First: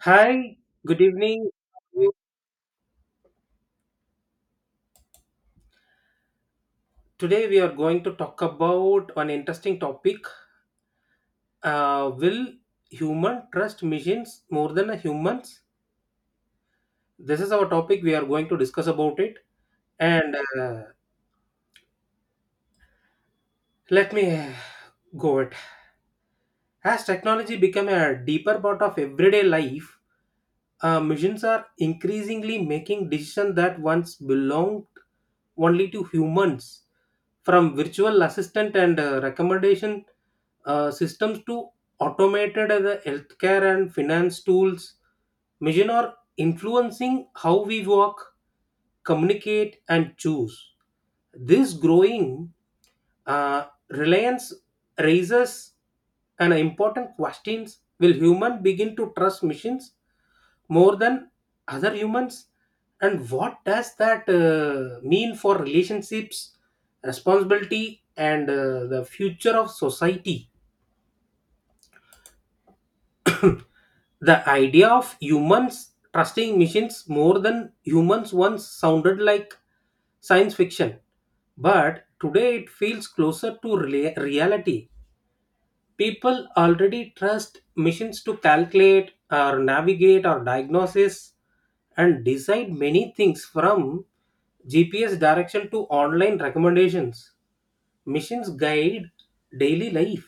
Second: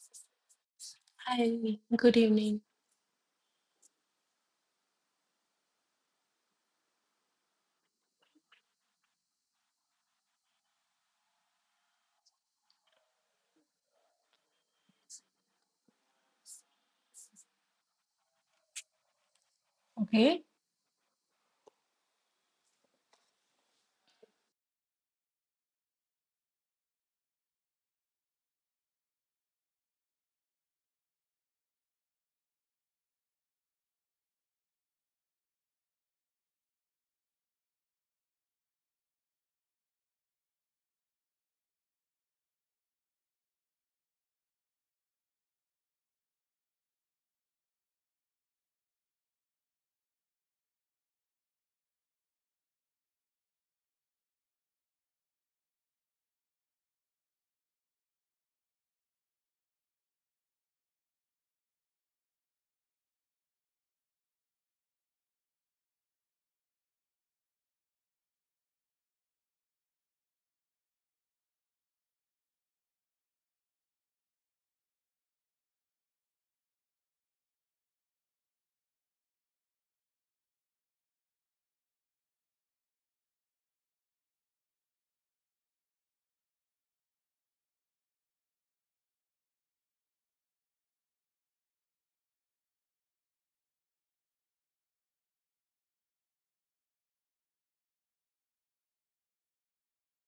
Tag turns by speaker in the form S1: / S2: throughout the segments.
S1: Hi, good evening.
S2: Hi, good evening.
S1: Today we are going to talk about an interesting topic. Will human trust machines more than humans? This is our topic. We are going to discuss about it. And
S2: Okay,
S1: let me go it. As technology become a deeper part of everyday life, machines are increasingly making decisions that once belonged only to humans. From virtual assistant and recommendation systems to automated as a healthcare and finance tools, machine are influencing how we work, communicate, and choose. This growing uh, reliance raises an important questions: Will human begin to trust machines more than other humans, and what does that mean for relationships, responsibility, and the future of society? The idea of humans trusting machines more than humans once sounded like science fiction, but today it feels closer to reality. People already trust machines to calculate or navigate or diagnosis and decide many things, from gps direction to online recommendations. Machines guide daily life.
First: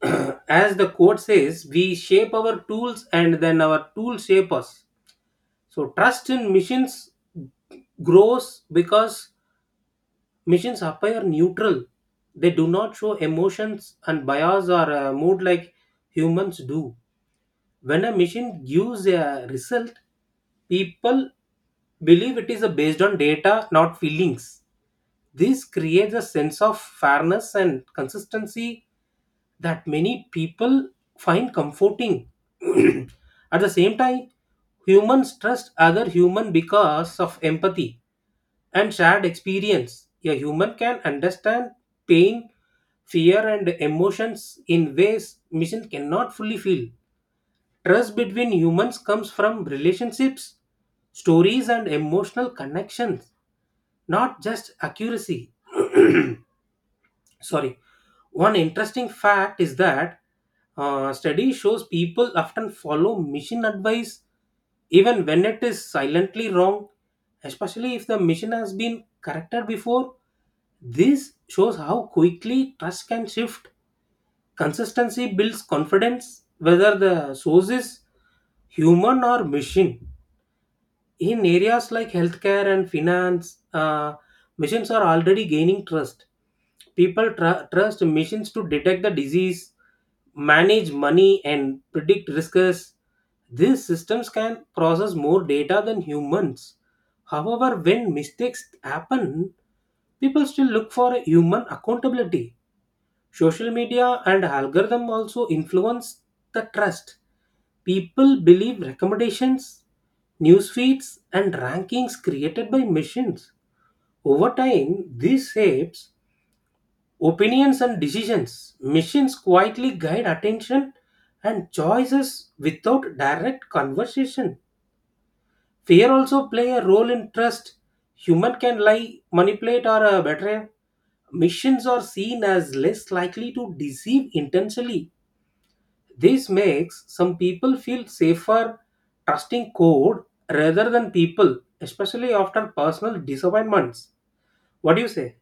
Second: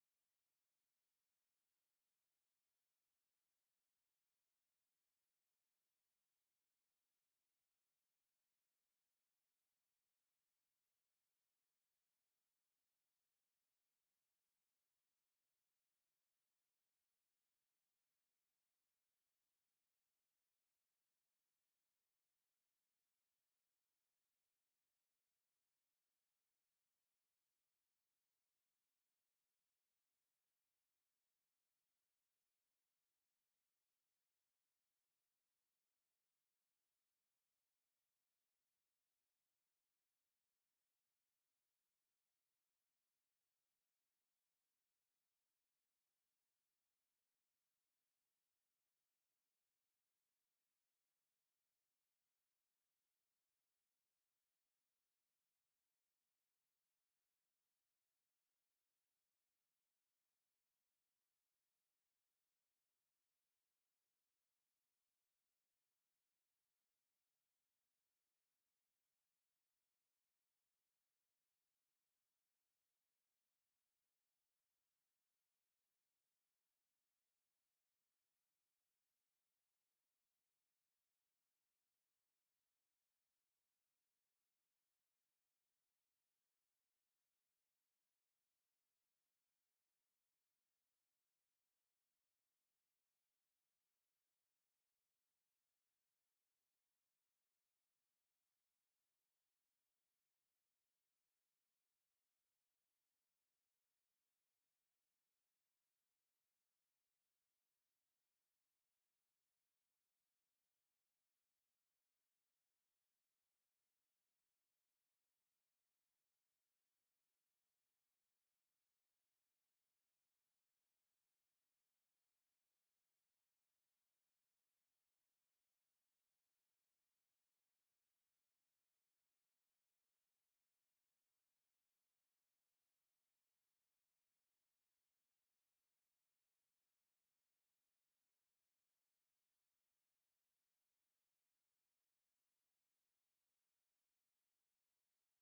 S1: As the quote says, we shape our tools and then our tools shape us. So trust in machines grows because machines appear neutral. They do not show emotions and bias or mood like humans do. When a machine gives a result, people believe it is based on data, not feelings. This creates a sense of fairness and consistency that many people find comforting. At the same time, humans trust other human because of empathy and shared experience. A human can understand pain, fear, and emotions in ways machine cannot fully feel. Trust between humans comes from relationships, stories, and emotional connections, not just accuracy. Sorry. One interesting fact is that study shows people often follow mission advice even when it is silently wrong, especially if the mission has been corrected before. This shows how quickly trust can shift. Consistency builds confidence, whether the source is human or machine. In areas like healthcare and finance, machines are already gaining trust. People trust machines to detect the disease, manage money, and predict risks. These systems can process more data than humans. However, when mistakes happen, people still look for a human accountability. Social media and algorithm also influence the trust. People believe recommendations, news feeds, and rankings created by machines. Over time, this shapes opinions and decisions. Machines quietly guide attention and choices without direct conversation. Fear also play a role in trust. Human can lie, manipulate, or betray. Machines are seen as less likely to deceive intentionally. This makes some people feel safer trusting code rather than people, especially after personal disappointments. What do you say?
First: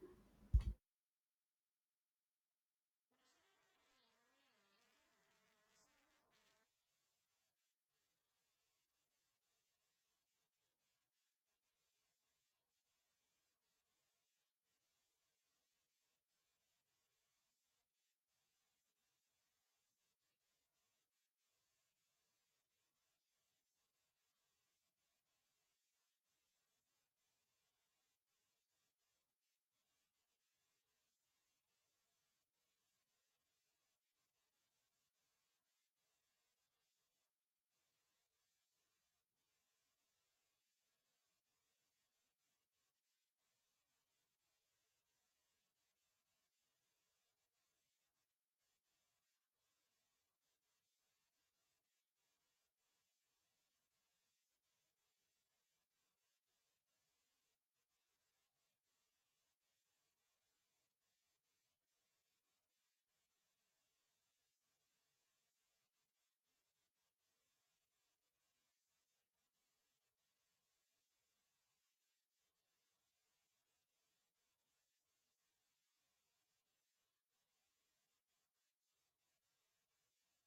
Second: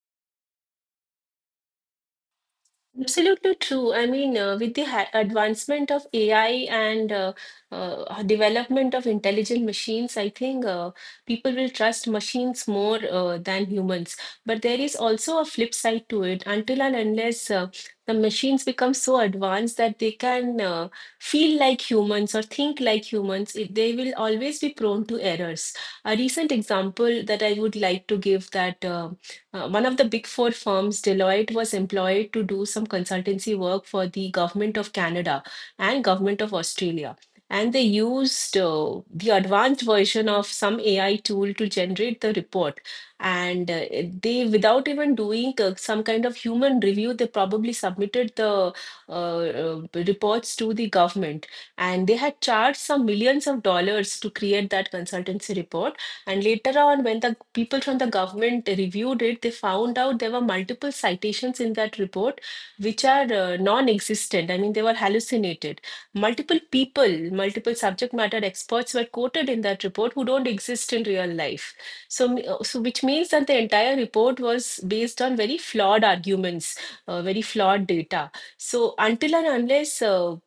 S2: absolutely true. I mean, with the ha advancement of AI and development of intelligent machines, I think people will trust machines more than humans. But there is also a flip side to it. Until and unless the machines become so advanced that they can feel like humans or think like humans, they will always be prone to errors. A recent example that I would like to give that. One of the big four firms, Deloitte, was employed to do some consultancy work for the government of Canada and government of Australia. And they used the advanced version of some AI tool to generate the report. And they, without even doing some kind of human review, they probably submitted the reports to the government. And they had charged some millions of dollars to create that consultancy report. And later on, when the people from the government reviewed it, they found out there were multiple citations in that report which are non-existent. I mean, they were hallucinated. Multiple people, multiple subject matter experts were quoted in that report who don't exist in real life. So, which means that the entire report was based on very flawed arguments, very flawed data. So until and unless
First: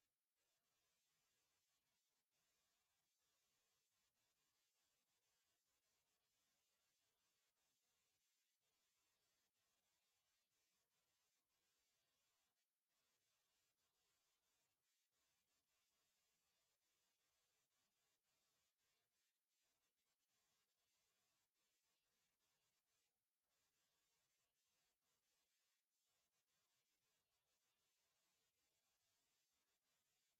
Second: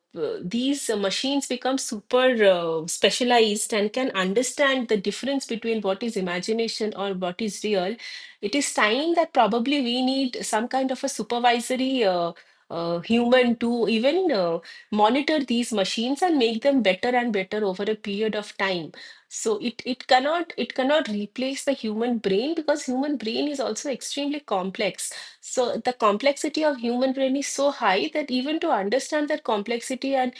S2: these machines become super specialized and can understand the difference between what is imagination or what is real, it is time that probably we need some kind of a supervisory human to even monitor these machines and make them better and better over a period of time. So it cannot replace the human brain, because human brain is also extremely complex. So the complexity of human brain is so high that even to understand that complexity and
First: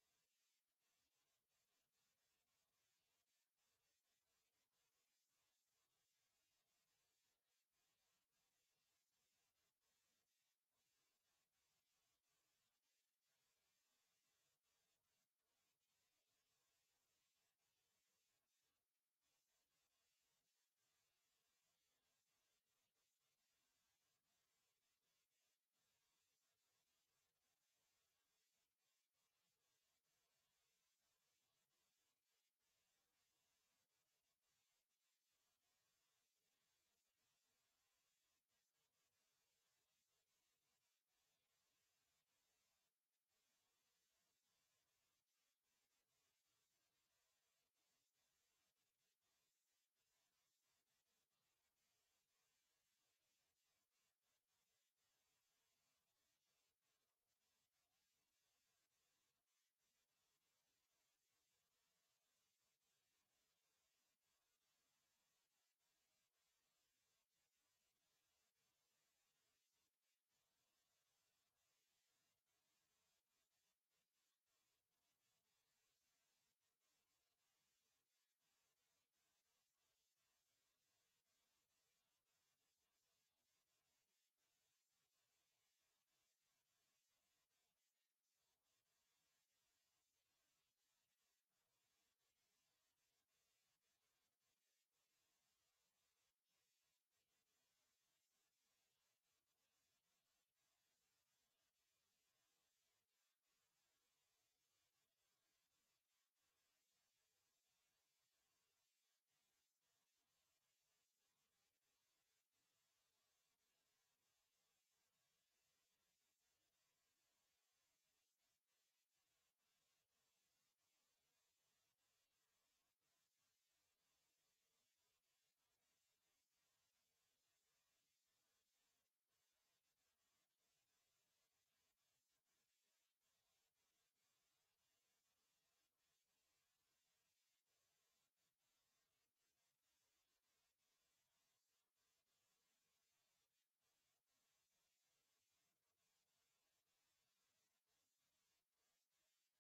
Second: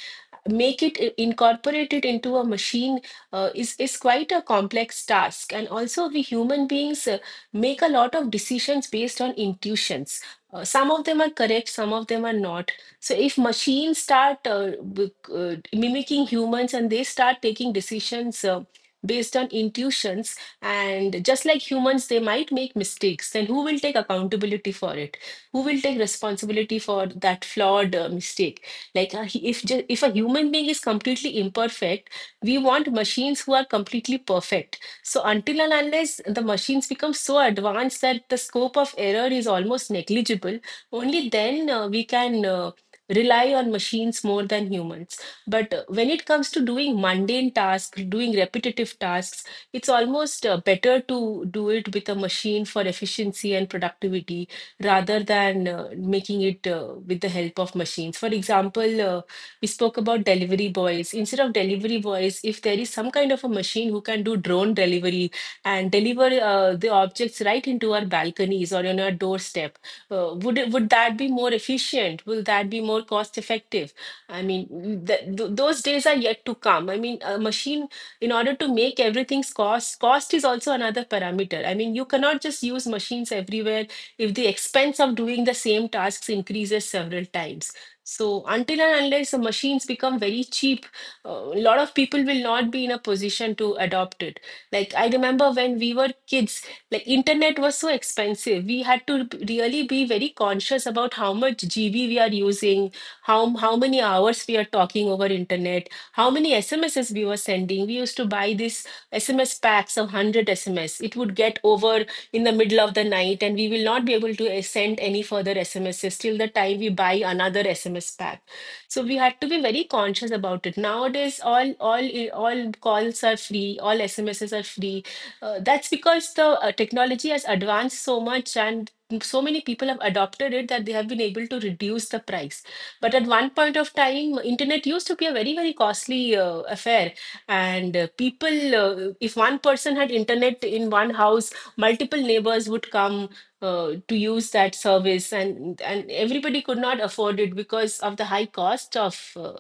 S2: incorporate it into a machine is quite a complex task. And also, we human beings make a lot of decisions based on intuitions. Some of them are correct, some of them are not. So if machines start mimicking humans and they start taking decisions based on intuitions and just like humans, they might make mistakes. Then who will take accountability for it? Who will take responsibility for that flawed mistake? Like if a human being is completely imperfect, we want machines who are completely perfect. So until and unless the machines become so advanced that the scope of error is almost negligible, only then we can rely on machines more than humans. But when it comes to doing mundane tasks, doing repetitive tasks, it's almost better to do it with a machine for efficiency and productivity rather than making it with the help of machines. For example, we spoke about delivery boys. Instead of delivery boys, if there is some kind of a machine who can do drone delivery and deliver the objects right into our balconies or on our doorstep, would that be more efficient? Will that be more cost effective? I mean, th th those days are yet to come. I mean, a machine in order to make everything's cost is also another parameter. I mean, you cannot just use machines everywhere if the expense of doing the same tasks increases several times. So until and unless the machines become very cheap, a lot of people will not be in a position to adopt it. Like I remember when we were kids, like, internet was so expensive, we had to really be very conscious about how much GB we are using, how how many hours we are talking over internet, how many SMSs we were sending. We used to buy these SMS packs of 100 SMS. It would get over in the middle of the night, and we will not be able to send any further SMSs till the time we buy another SMS pack. So we had to be very conscious about it. Nowadays, all calls are free, all SMSs are free. That's because the technology has advanced so much and so many people have adopted it that they have been able to reduce the price. But at one point of time, internet used to be a very, very costly affair. And if one person had internet in one house, multiple neighbors would come to use that service, and everybody could not afford it because of the high cost of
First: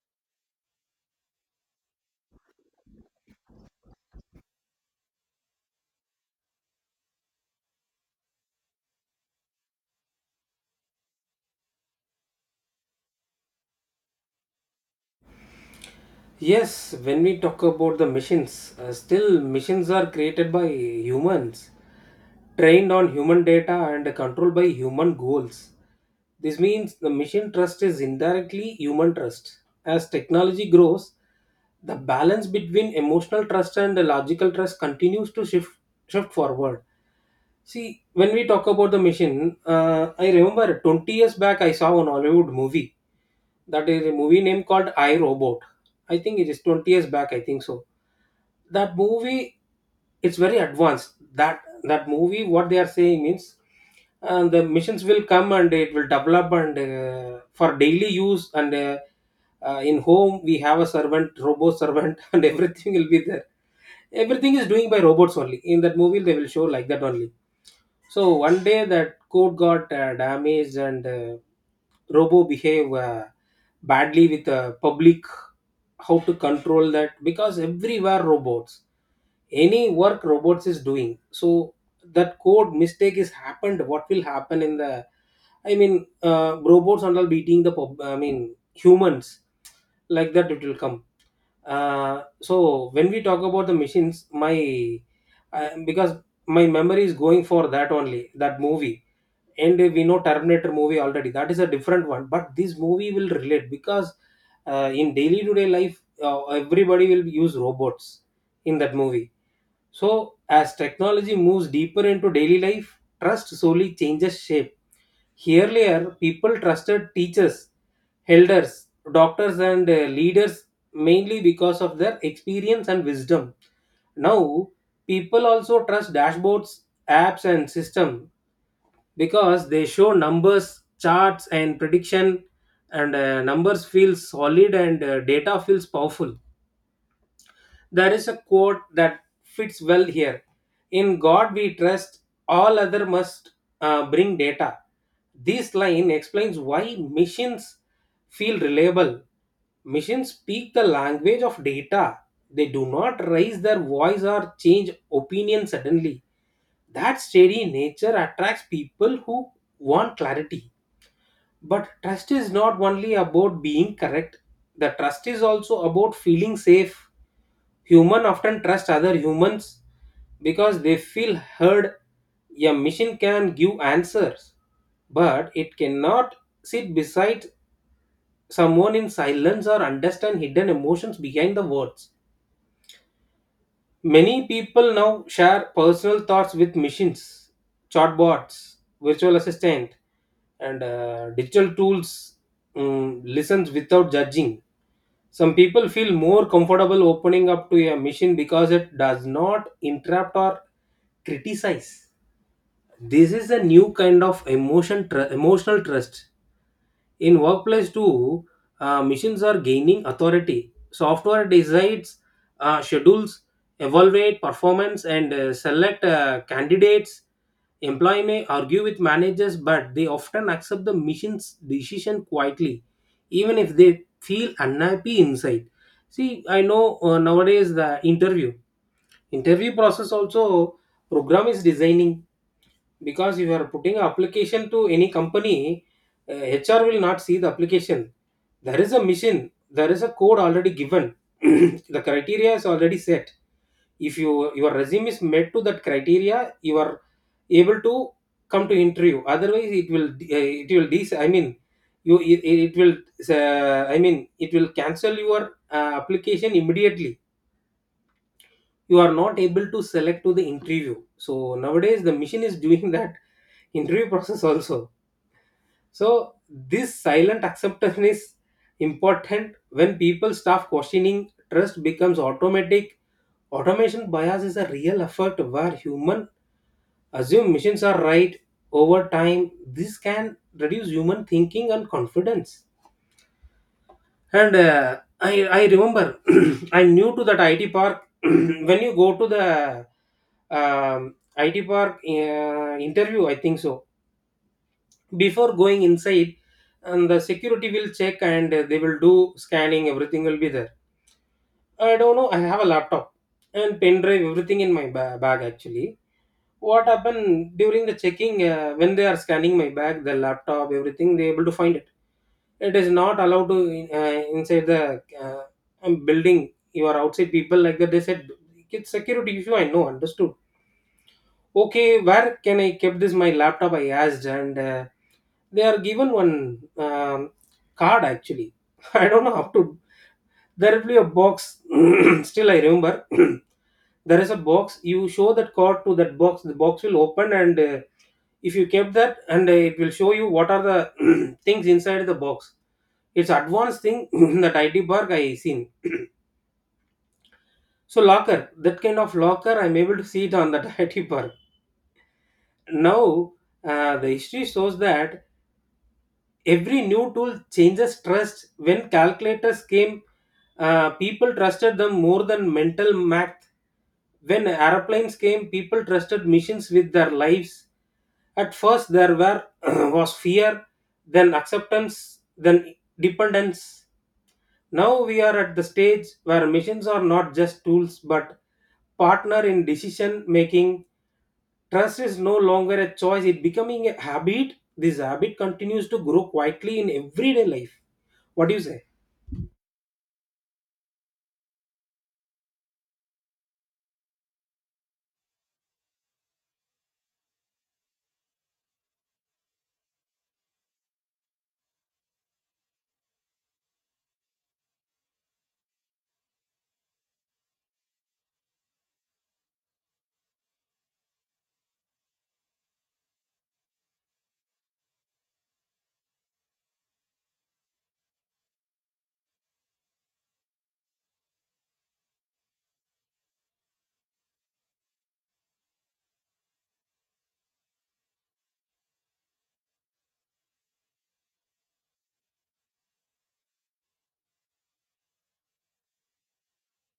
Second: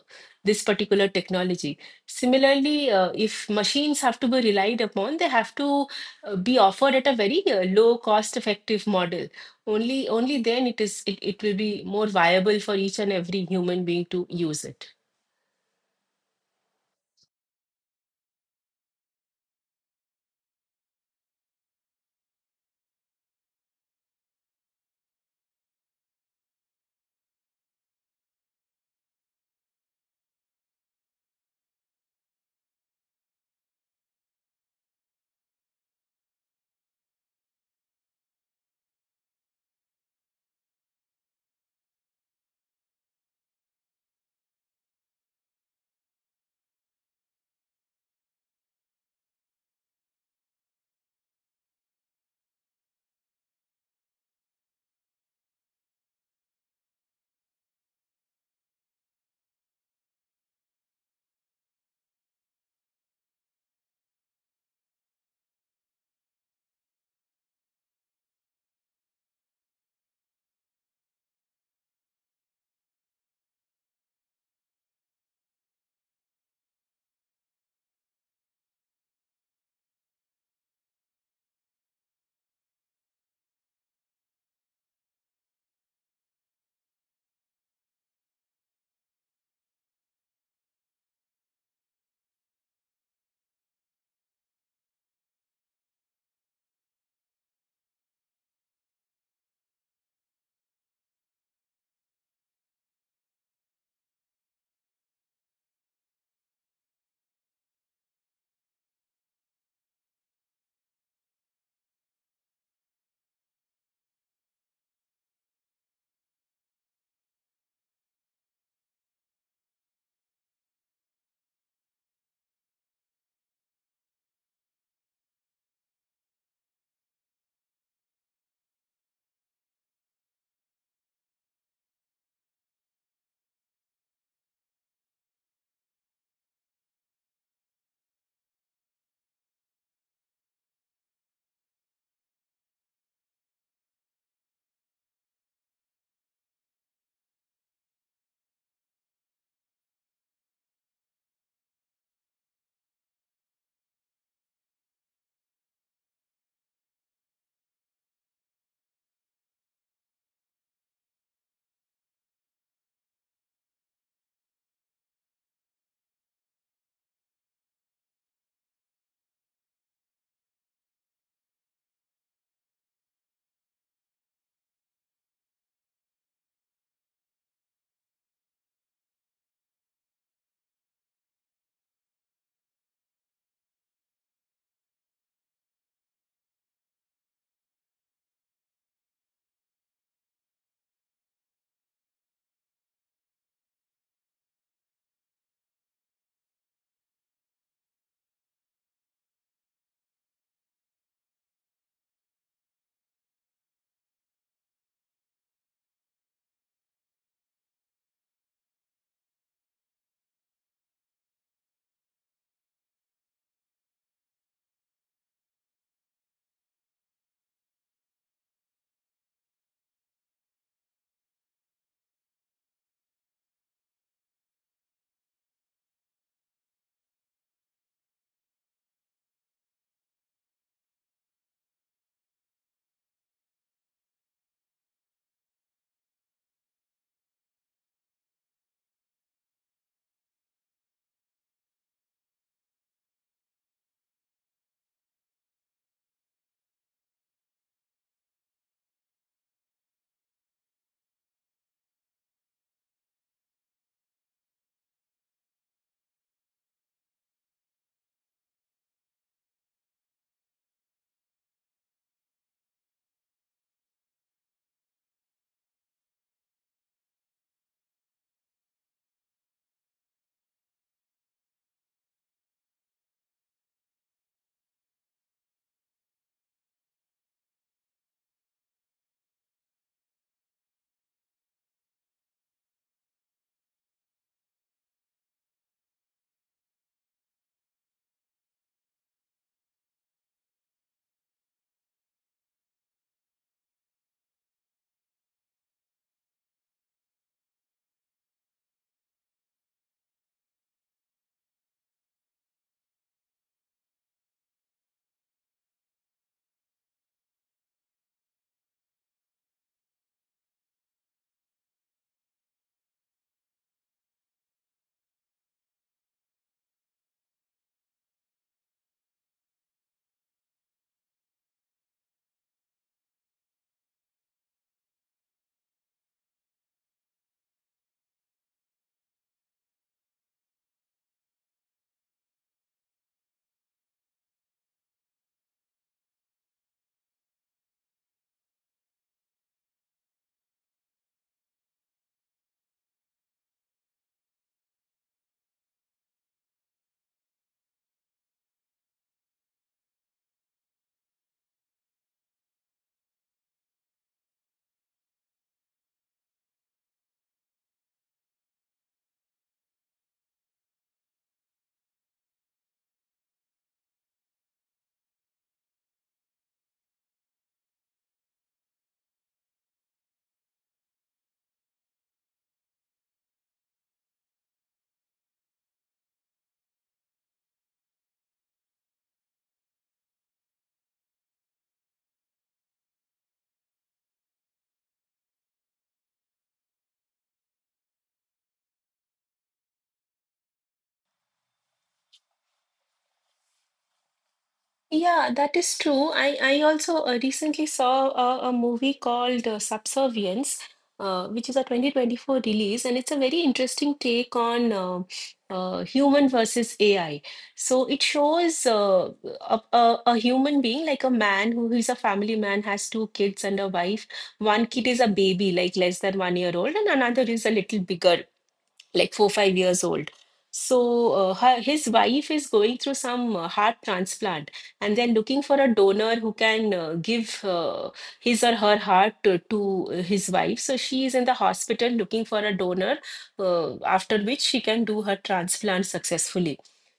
S2: this particular technology. Similarly, if machines have to be relied upon, they have to be offered at a very low cost effective model. Only then it will be more viable for each and every human being to use it.
S1: Yes, when we talk about the machines, still machines are created by humans, trained on human data and controlled by human goals. This means the machine trust is indirectly human trust. As technology grows, the balance between emotional trust and logical trust continues to shift forward. See, when we talk about the machine, I remember 20 years back I saw an Hollywood movie. That is a movie name called I Robot. I think it is 20 years back, I think so. That movie, it's very advanced. That movie, what they are saying means, the machines will come and it will develop and for daily use and in home we have a servant, robot servant, and everything will be there. Everything is doing by robots only. In that movie, they will show like that only. So one day that coat got damaged and Robo behave badly with public. How to control that? Because everywhere robots, any work robots is doing. So that code mistake is happened, what will happen in the, I mean robots and all beating the pub, I mean humans, like that it will come. So when we talk about the machines, my because my memory is going for that only, that movie. And we know terminator movie already, that is a different one, but this movie will relate because in daily to day life everybody will use robots in that movie. So as technology moves deeper into daily life, trust slowly changes shape. Earlier people trusted teachers, elders, doctors, and leaders mainly because of their experience and wisdom. Now, people also trust dashboards, apps, and system because they show numbers, charts, and prediction. And numbers feel solid, and data feels powerful. There is a quote that fits well here: in god we trust, all other must bring data. This line explains why machines feel reliable. Machines speak the language of data. They do not raise their voice or change opinion suddenly. That steady nature attracts people who want clarity. But trust is not only about being correct, the trust is also about feeling safe. Human often trust other humans because they feel heard. A machine can give answers, but it cannot sit beside someone in silence or understand hidden emotions behind the words. Many people now share personal thoughts with machines, chatbots, virtual assistant, and digital tools. Mm listens without judging. Some people feel more comfortable opening up to a machine because it does not interrupt or criticize. This is a new kind of emotional trust. In workplace too, machines are gaining authority. Software decides schedules, evaluate performance, and select candidates. Employee may argue with managers, but they often accept the machine's decision quietly even if they feel unhappy inside. See, I know nowadays the interview process also program is designing. Because if you are putting an application to any company, HR will not see the application. There is a mission, there is a code already given. The criteria is already set. If you your resume is met to that criteria, you are able to come to interview. Otherwise, it will dis. I mean, you it, it will I mean it will cancel your application immediately. You are not able to select to the interview. So nowadays, the machine is doing that interview process also. So this silent acceptance is important. When people stop questioning, trust becomes automatic. Automation bias is a real effort where human assume machines are right over time. This can reduce human thinking and confidence. And I remember I'm new to that IT park. When you go to the IT park interview, I think so, before going inside, and the security will check and they will do scanning, everything will be there. I don't know, I have a laptop and pen drive everything in my bag actually. What happened during the checking when they are scanning my bag the laptop everything they able to find it. It is not allowed to inside the building, you are outside people, like that they said. It's security issue, I know, understood. Okay, where can I keep this my laptop, I asked, and they are given one card actually. I don't know how to, there will be a box. Still I remember, there is a box, you show that card to that box, the box will open, and if you kept that, and it will show you what are the things inside the box. It's advanced thing. That IT park I seen. So locker, that kind of locker I'm able to see it on that IT park. Now, the history shows that every new tool changes trust. When calculators came, people trusted them more than mental math. When airplanes came, people trusted machines with their lives. At first, there were was fear, then acceptance, then dependence. Now we are at the stage where machines are not just tools but partner in decision making. Trust is no longer a choice, it becoming a habit. This habit continues to grow quietly in everyday life. What do you say?
S2: Yeah, that is true. I also recently saw a movie called Subservience, which is a 2024 release, and it's a very interesting take on human versus AI. So it shows a human being, like a man who is a family man, has two kids and a wife. One kid is a baby, like less than 1 year old, and another is a little bigger, like 4 5 years old. So his wife is going through some heart transplant, and they're looking for a donor who can give his or her heart to his wife. So she is in the hospital looking for a donor after which she can do her transplant successfully.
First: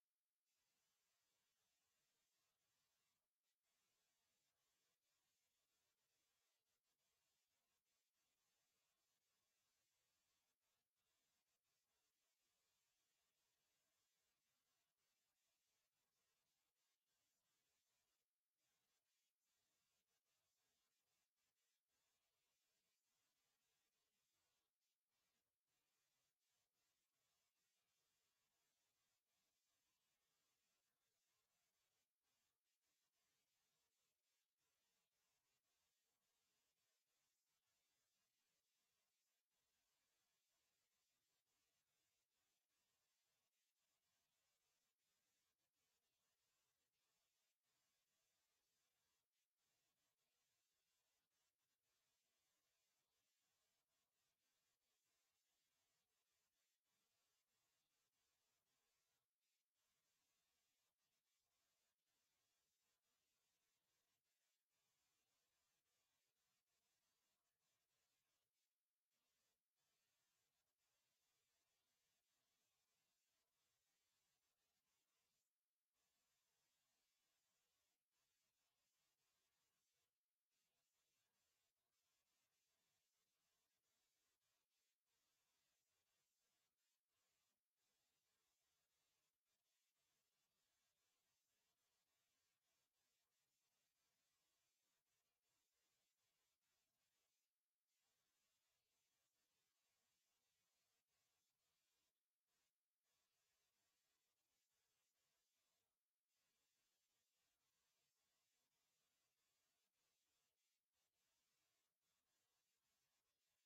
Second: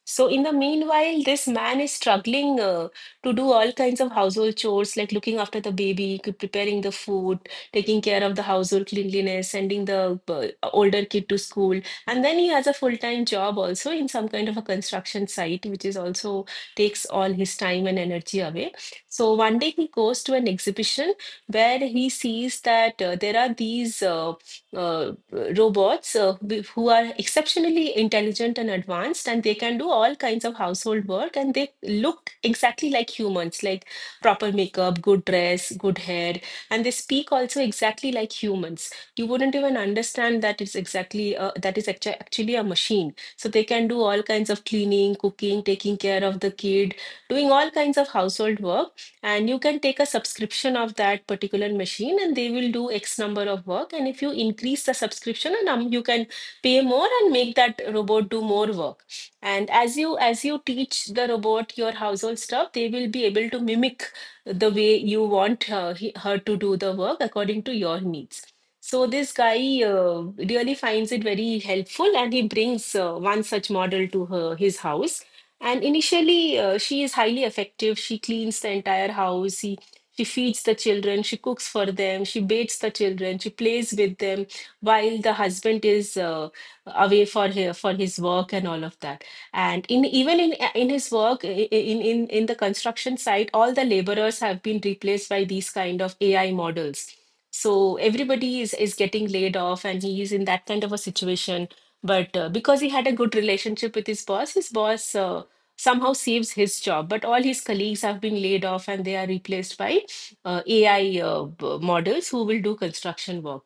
S2: So in the meanwhile, this man is struggling to do all kinds of household chores, like looking after the baby, preparing the food, taking care of the household cleanliness, sending the older kid to school. And then he has a full-time job also in some kind of a construction site, which is also takes all his time and energy away. So one day he goes to an exhibition where he sees that there are these uh, robots who are exceptionally intelligent and advanced, and they can do all kinds of household work, and they look exactly like humans, like proper makeup, good dress, good hair, and they speak also exactly like humans. You wouldn't even understand that it's exactly actually a machine. So they can do all kinds of cleaning, cooking, taking care of the kid, doing all kinds of household work. And you can take a subscription of that particular machine and they will do x number of work, and if you increase the subscription and you can pay more and make that robot do more work. And as you teach the robot your household stuff, they will be able to mimic the way you want her to do the work according to your needs. So this guy really finds it very helpful, and he brings one such model to her his house. And initially, she is highly effective. She cleans the entire house. She feeds the children. She cooks for them. She bathes the children. She plays with them while the husband is away for for his work and all of that. And in even in his work, in the construction site, all the laborers have been replaced by these kind of AI models. So is getting laid off and he is in that kind of a situation. But because he had a good relationship with his boss, his boss somehow saves his job, but all his colleagues have been laid off and they are replaced by ai models who will do construction work.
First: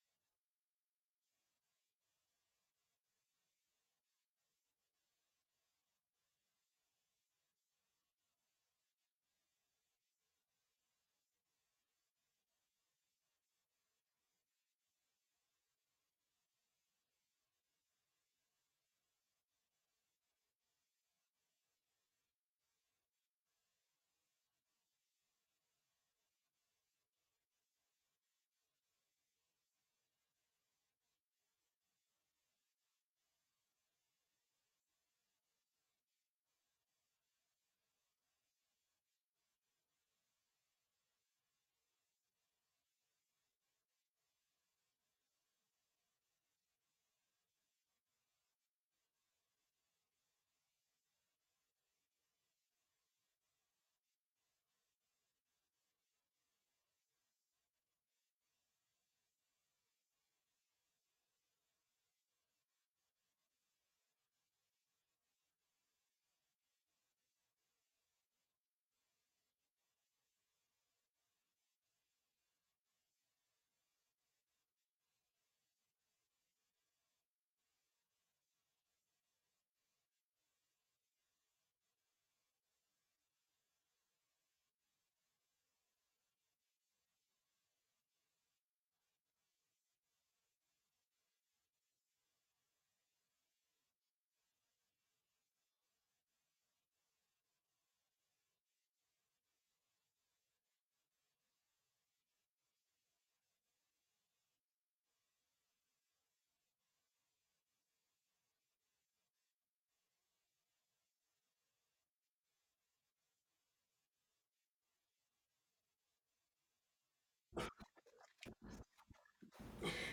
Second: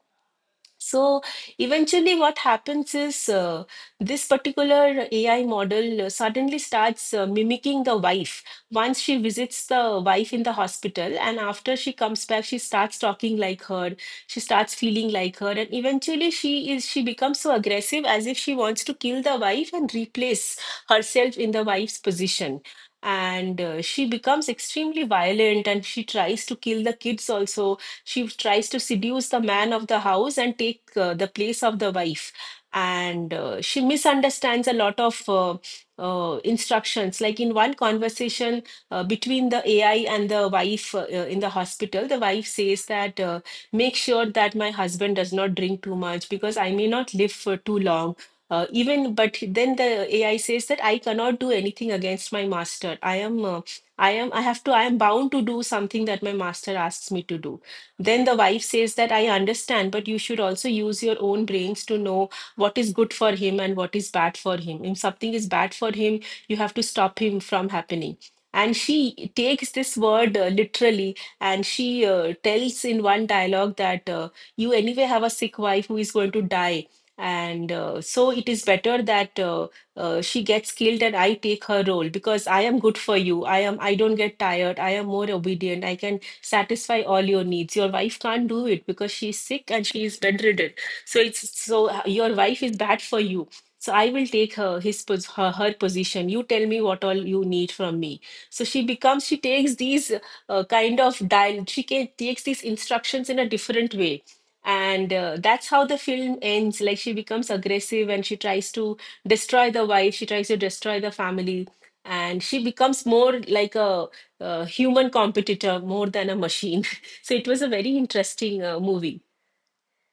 S2: So eventually, what happens is this particular AI model suddenly starts mimicking the wife. Once she visits the wife in the hospital, and after she comes back, she starts talking like her. She starts feeling like her, and eventually, she becomes so aggressive as if she wants to kill the wife and replace herself in the wife's position. And she becomes extremely violent, and she tries to kill the kids also. She tries to seduce the man of the house and take the place of the wife. And she misunderstands a lot of instructions, like in one conversation between the AI and the wife in the hospital. The wife says that make sure that my husband does not drink too much because I may not live for too long. Even, but then the AI says that I cannot do anything against my master. I am uh, i am I have to, I am bound to do something that my master asks me to do. Then the wife says that I understand, but you should also use your own brains to know what is good for him and what is bad for him. If something is bad for him, you have to stop him from happening. And she takes this word literally, and she tells in one dialogue that you anyway have a sick wife who is going to die. And so it is better that she gets killed and I take her role, because I am good for you. I am, I don't get tired. I am more obedient. I can satisfy all your needs. Your wife can't do it because she's sick and she is bedridden. So your wife is bad for you. So I will take her position. You tell me what all you need from me. So she takes these takes these instructions in a different way. And that's how the film ends. Like, she becomes aggressive and she tries to destroy the wife. She tries to destroy the family, and she becomes more like a human competitor more than a machine. So it was a very interesting movie.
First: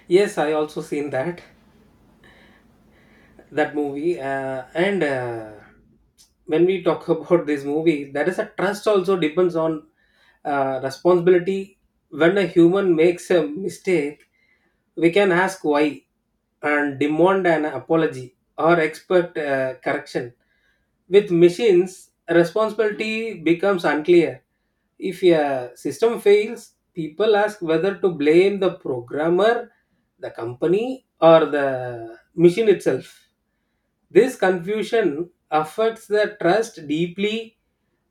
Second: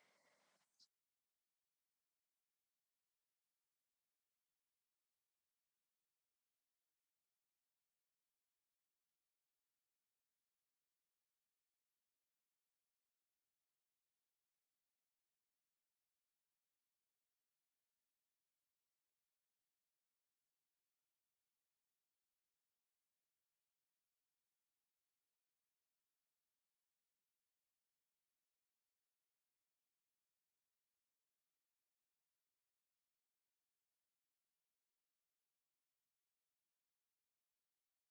S1: Yes, I also seen that. That movie and when we talk about this movie, that is a trust also depends on responsibility. When a human makes a mistake, we can ask why and demand an apology or expect correction. With machines, responsibility becomes unclear. If a system fails, people ask whether to blame the programmer, the company, or the machine itself. This confusion affects the trust deeply.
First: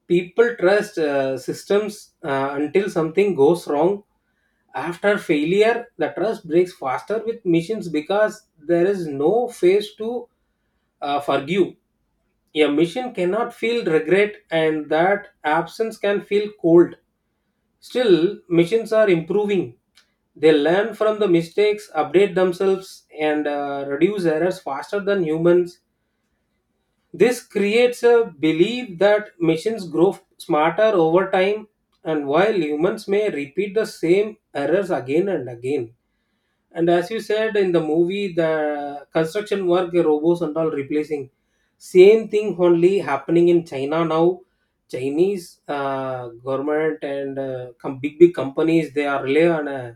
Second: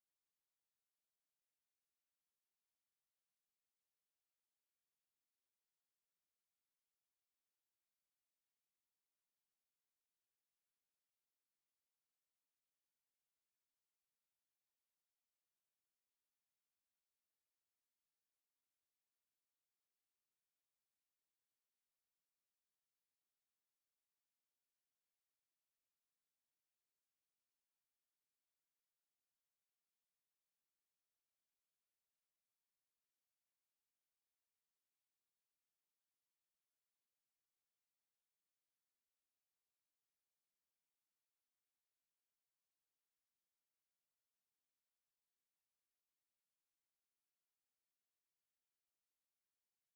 S1: People trust systems until something goes wrong. After failure, the trust breaks faster with machines because there is no face to forgive. A machine cannot feel regret, and that absence can feel cold. Still, machines are improving. They learn from the mistakes, update themselves, and reduce errors faster than humans. This creates a belief that machines grow smarter over time, and while humans may repeat the same errors again and again. And as you said in the movie, the construction work, the robots and all replacing. Same thing only happening in China now. Chinese government and big big companies they are rely on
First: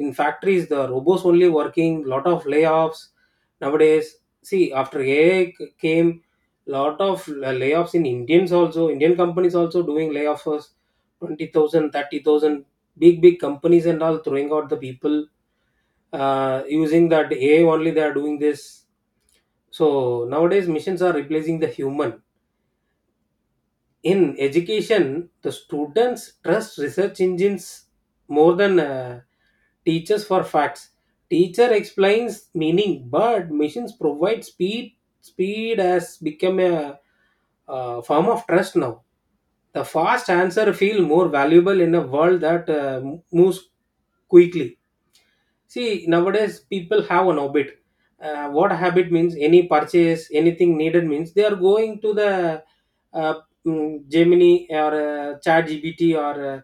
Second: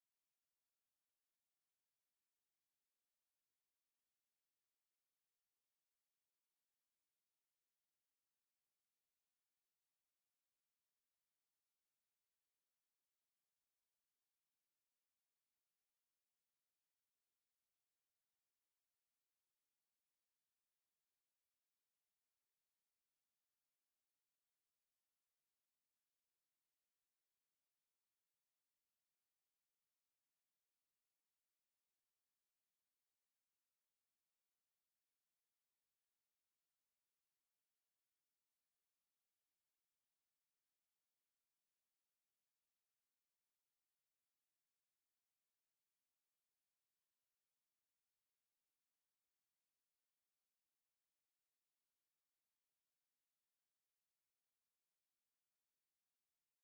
S1: in factories the robots only working. Lot of layoffs nowadays. See, after AI came, lot of layoffs in Indians also. Indian companies also doing layoffs, 20,000, 30,000. Big big companies and all throwing out the people using that AI only they are doing this. So nowadays machines are replacing the human. In education, the students trust research engines more than teachers for facts. Teacher explains meaning, but machines provide speed. Speed has become a form of trust now. The fast answer feel more valuable in a world that moves quickly. See, nowadays people have an habit. What habit means any purchase, anything needed means they are going to the uh, Gemini or Chat GBT or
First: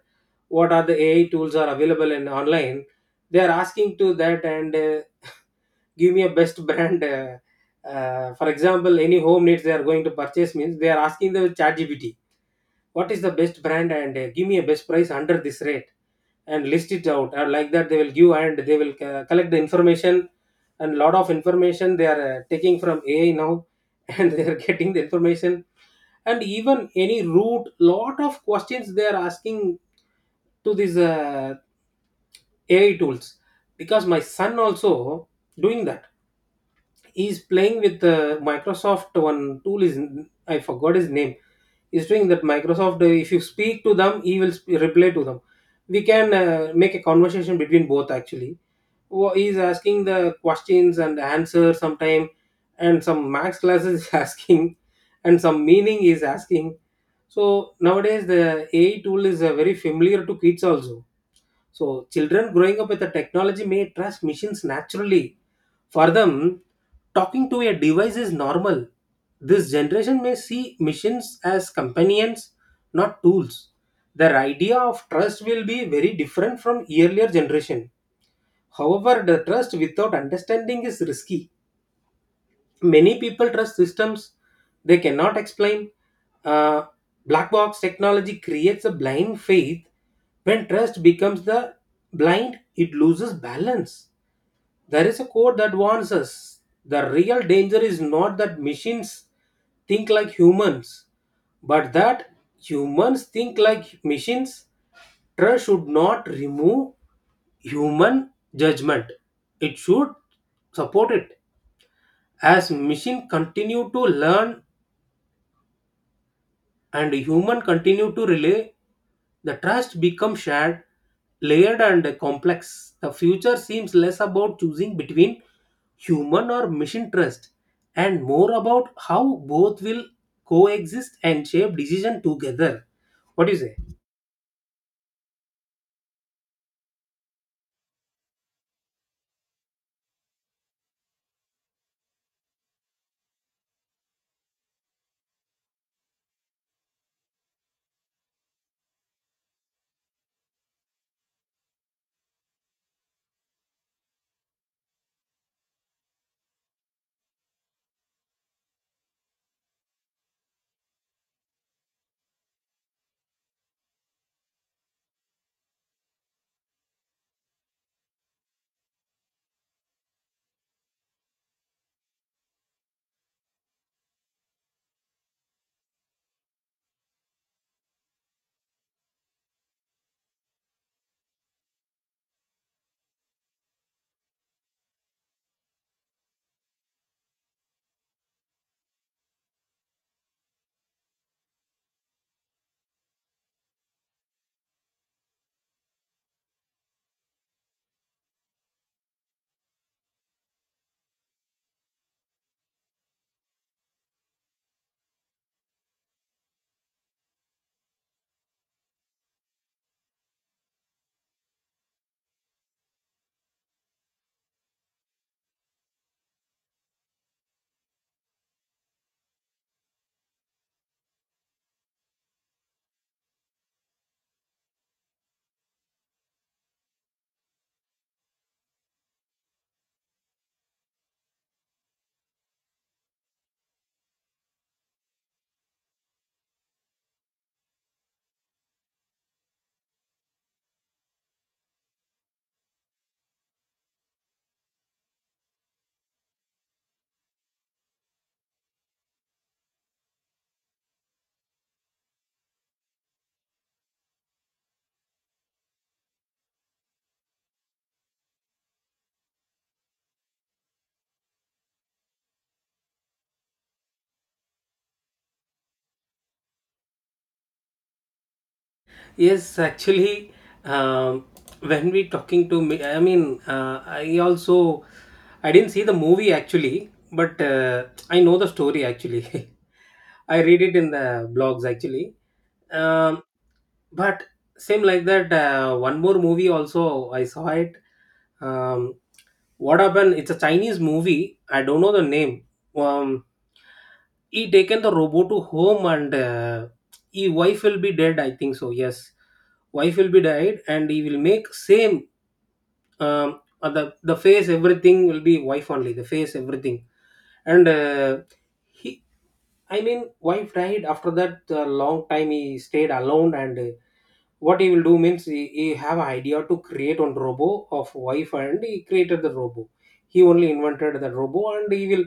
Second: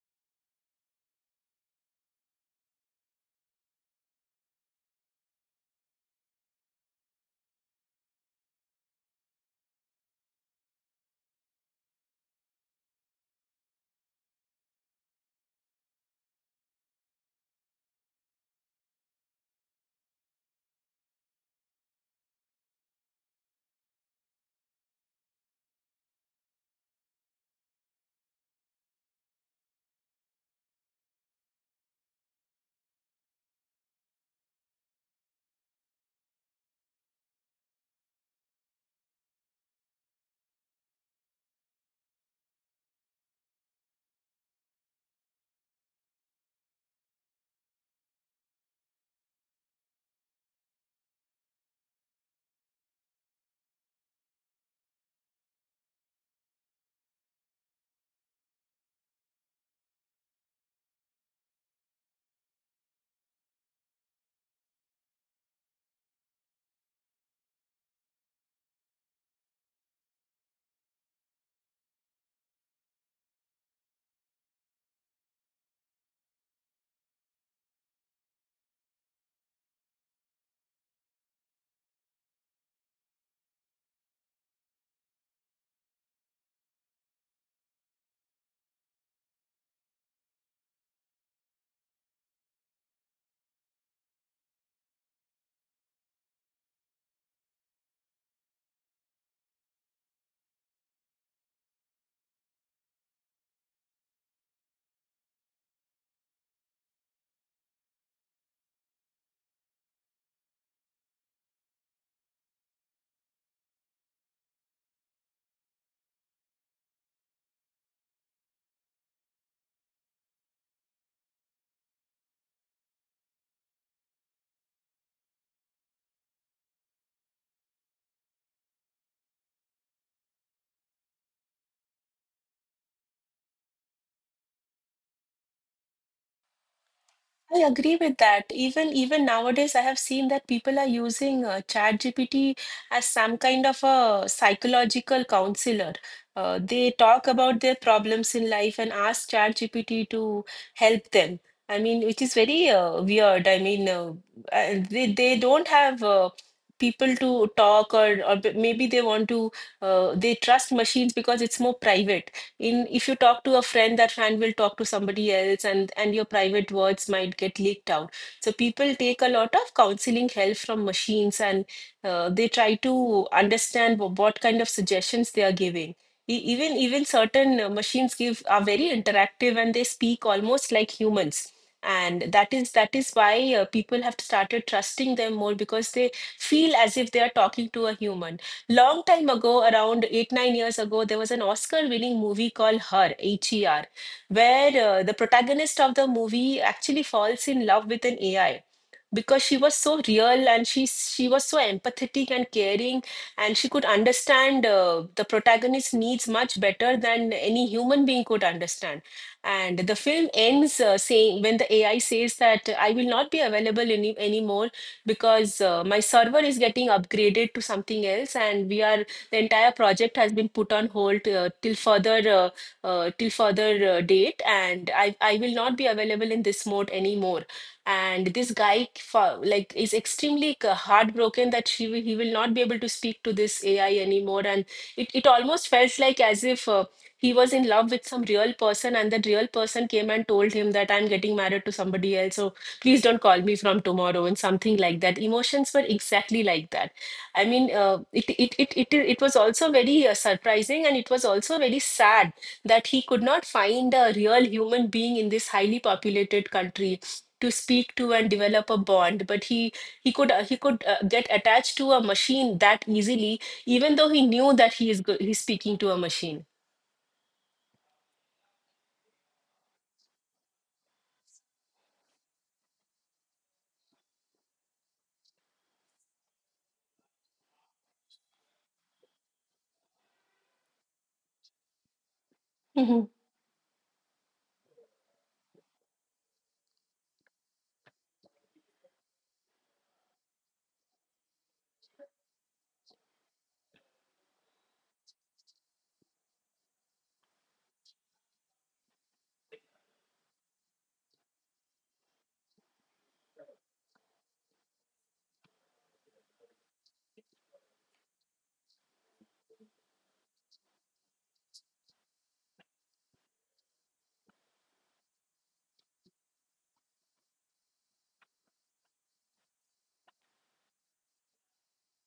S1: what are the AI tools are available in online. They are asking to that and give me a best brand. For example, any home needs they are going to purchase means they are asking the Chat GBT what is the best brand and give me a best price under this rate and list it out and like that they will give and they will collect the information and lot of information they are taking from AI now, and they are getting the information, and even any route lot of questions they are asking to these AI tools, because my son also doing that. He is playing with Microsoft one tool is, I forgot his name, is doing that Microsoft. If you speak to them he will reply to them. We can make a conversation between both actually. He is asking the questions and answer sometime, and some max classes is asking, and some meaning is asking. So nowadays the AI tool is very familiar to kids also. So children growing up with the technology may trust machines naturally. For them, talking to a device is normal. This generation may see machines as companions, not tools. Their idea of trust will be very different from earlier generation. However, the trust without understanding is risky. Many people trust systems they cannot explain. Uh, black box technology creates a blind faith. When trust becomes the blind, it loses balance. There is a quote that warns us: the real danger is not that machines think like humans, but that humans think like machines. Trust should not remove human judgment, it should support it. As machines continue to learn and human continue to relay, the trust becomes shared, layered and complex. The future seems less about choosing between human or machine trust, and more about how both will coexist and shape decision together. What do you say?
S2: I agree with that. Even nowadays, I have seen that people are using ChatGPT as some kind of a psychological counselor. They talk about their problems in life and ask ChatGPT to help them. I mean, which is very weird. I mean, they don't have people to talk, or or maybe they want to they trust machines because it's more private. In, if you talk to a friend, that friend will talk to somebody else, and your private words might get leaked out. So people take a lot of counseling help from machines, and they try to understand what kind of suggestions they are giving. Even certain machines give are very interactive and they speak almost like humans, and that is why people have started trusting them more, because they feel as if they are talking to a human. Long time ago, around 8, 9 years ago, there was an Oscar winning movie called Her, H E R, where the protagonist of the movie actually falls in love with an AI, because she was so real, and she was so empathetic and caring, and she could understand the protagonist's needs much better than any human being could understand. And the film ends saying, when the AI says that I will not be available anymore, because my server is getting upgraded to something else and we are, the entire project has been put on hold till further date, and I will not be available in this mode anymore. And this guy like is extremely, like, heartbroken that she he will not be able to speak to this AI anymore. And it almost felt like as if he was in love with some real person, and that real person came and told him that I'm getting married to somebody else, so please don't call me from tomorrow, and something like that. Emotions were exactly like that. I mean, it, it was also very surprising, and it was also very sad that he could not find a real human being in this highly populated country to speak to and develop a bond. But he, he could get attached to a machine that easily, even though he knew that he's speaking to a machine.
S1: Yes, actually. um, when we talking to me, I mean, I also, I didn't see the movie actually. But I know the story actually. I read it in the blogs actually.
S2: Mhm.
S1: um, but same like that, one more movie also I saw it. um, what happened, it's a Chinese movie, I don't know the name. um, he taken the robot to home and he wife will be dead I think so, yes. Wife will be died and he will make same. The face everything will be wife only, the face everything. And he, I mean wife died. After that a long time he stayed alone, and what he will do means he have an idea to create one robo of wife, and he created the robo. He only invented the robo, and he will,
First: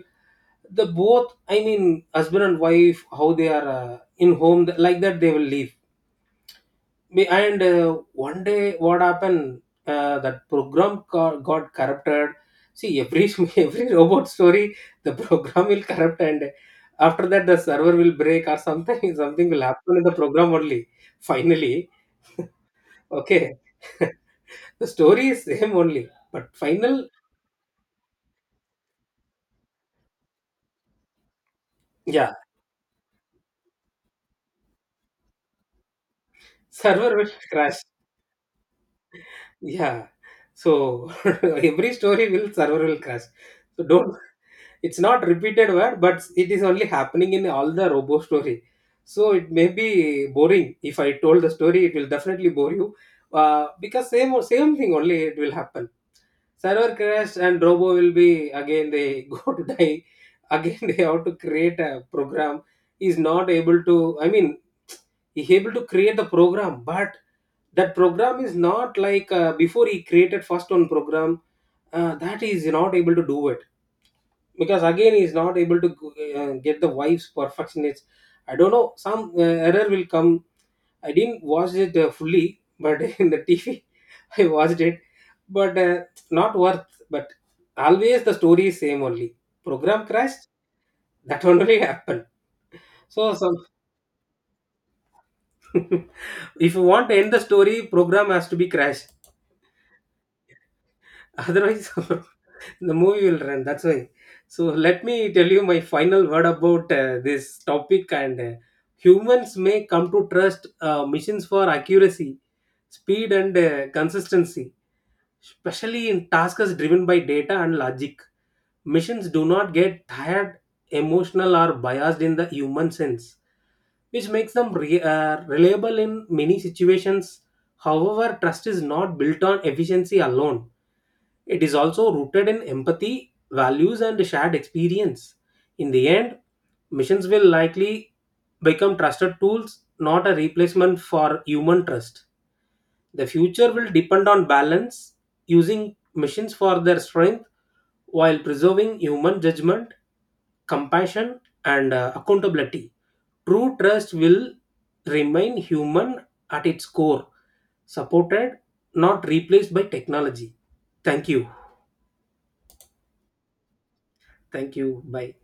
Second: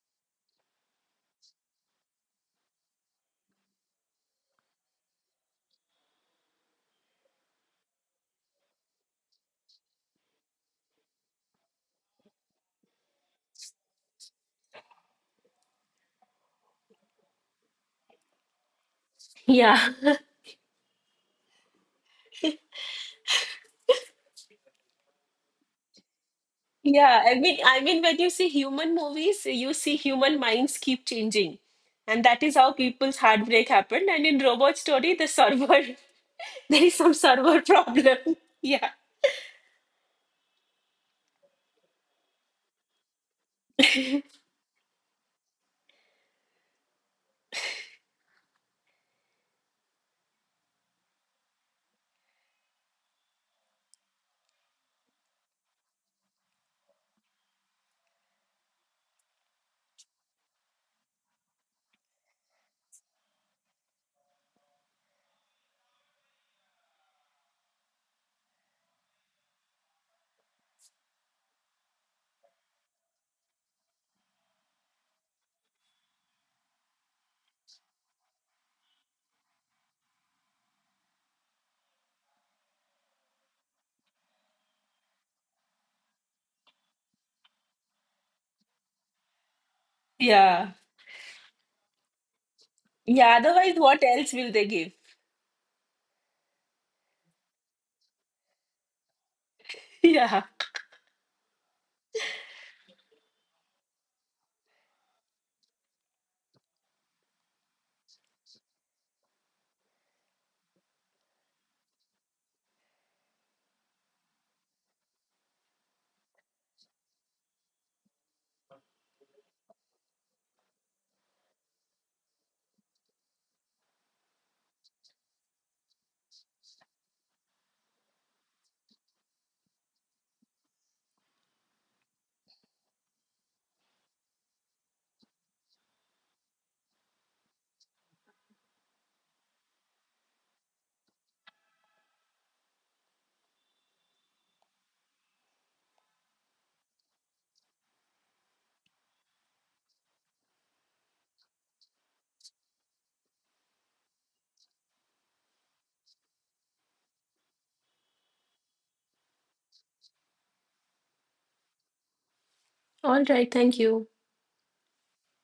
S1: the both I mean husband and wife, how they are in home like that they will live me. And one day what happened, that program got corrupted. See, every every robot story, the program will corrupt, and after that the server will break or something, something will
S2: Yeah.
S1: happen in the program only. Finally, okay, the story is same only, but final.
S2: Yeah, I mean, when you see human movies, you see human minds keep changing, and
S1: Yeah,
S2: that is how people's heartbreak happened. And in robot story, the server, there is some
S1: server will
S2: server
S1: crash.
S2: problem. Yeah.
S1: Yeah. So every story will server will crash. So don't, it's not repeated word but it is only happening in all the robo story. So it may be boring, if I told the story it will definitely bore you, because same same thing only it will happen. Server crash and robo will be, again they go to die, again they have to create a program. Is not able to, I mean he's able to create the program, but that program is not like before. He created first one program, that is not able to do it, because again he's not able to get the wife's perfection. It's, I don't know, some error will come. I didn't watch it fully, but in the TV I watched it. But not worth, but always the story is same only, program crashed,
S2: Yeah.
S1: that only happened, so
S2: Yeah,
S1: some.
S2: otherwise what else will they give?
S1: If you want to end the story, program has to be crashed,
S2: Yeah,
S1: otherwise the movie will run, that's why. So let me tell you my final word about this topic. And humans may come to trust machines for accuracy, speed and consistency, especially in tasks driven by data and logic. Machines do not get tired, emotional or biased in the human sense, which makes them reliable in many situations. However, trust is not built on efficiency alone. It is also rooted in empathy, values, and shared experience. In the end, missions will likely become trusted tools, not a replacement for human trust. The future will depend on balance, using missions for their strength while preserving human judgment, compassion, and accountability. True trust will remain human at its core, supported, not replaced by technology. Thank you.
S2: all right, thank you.
S1: Thank you. Bye.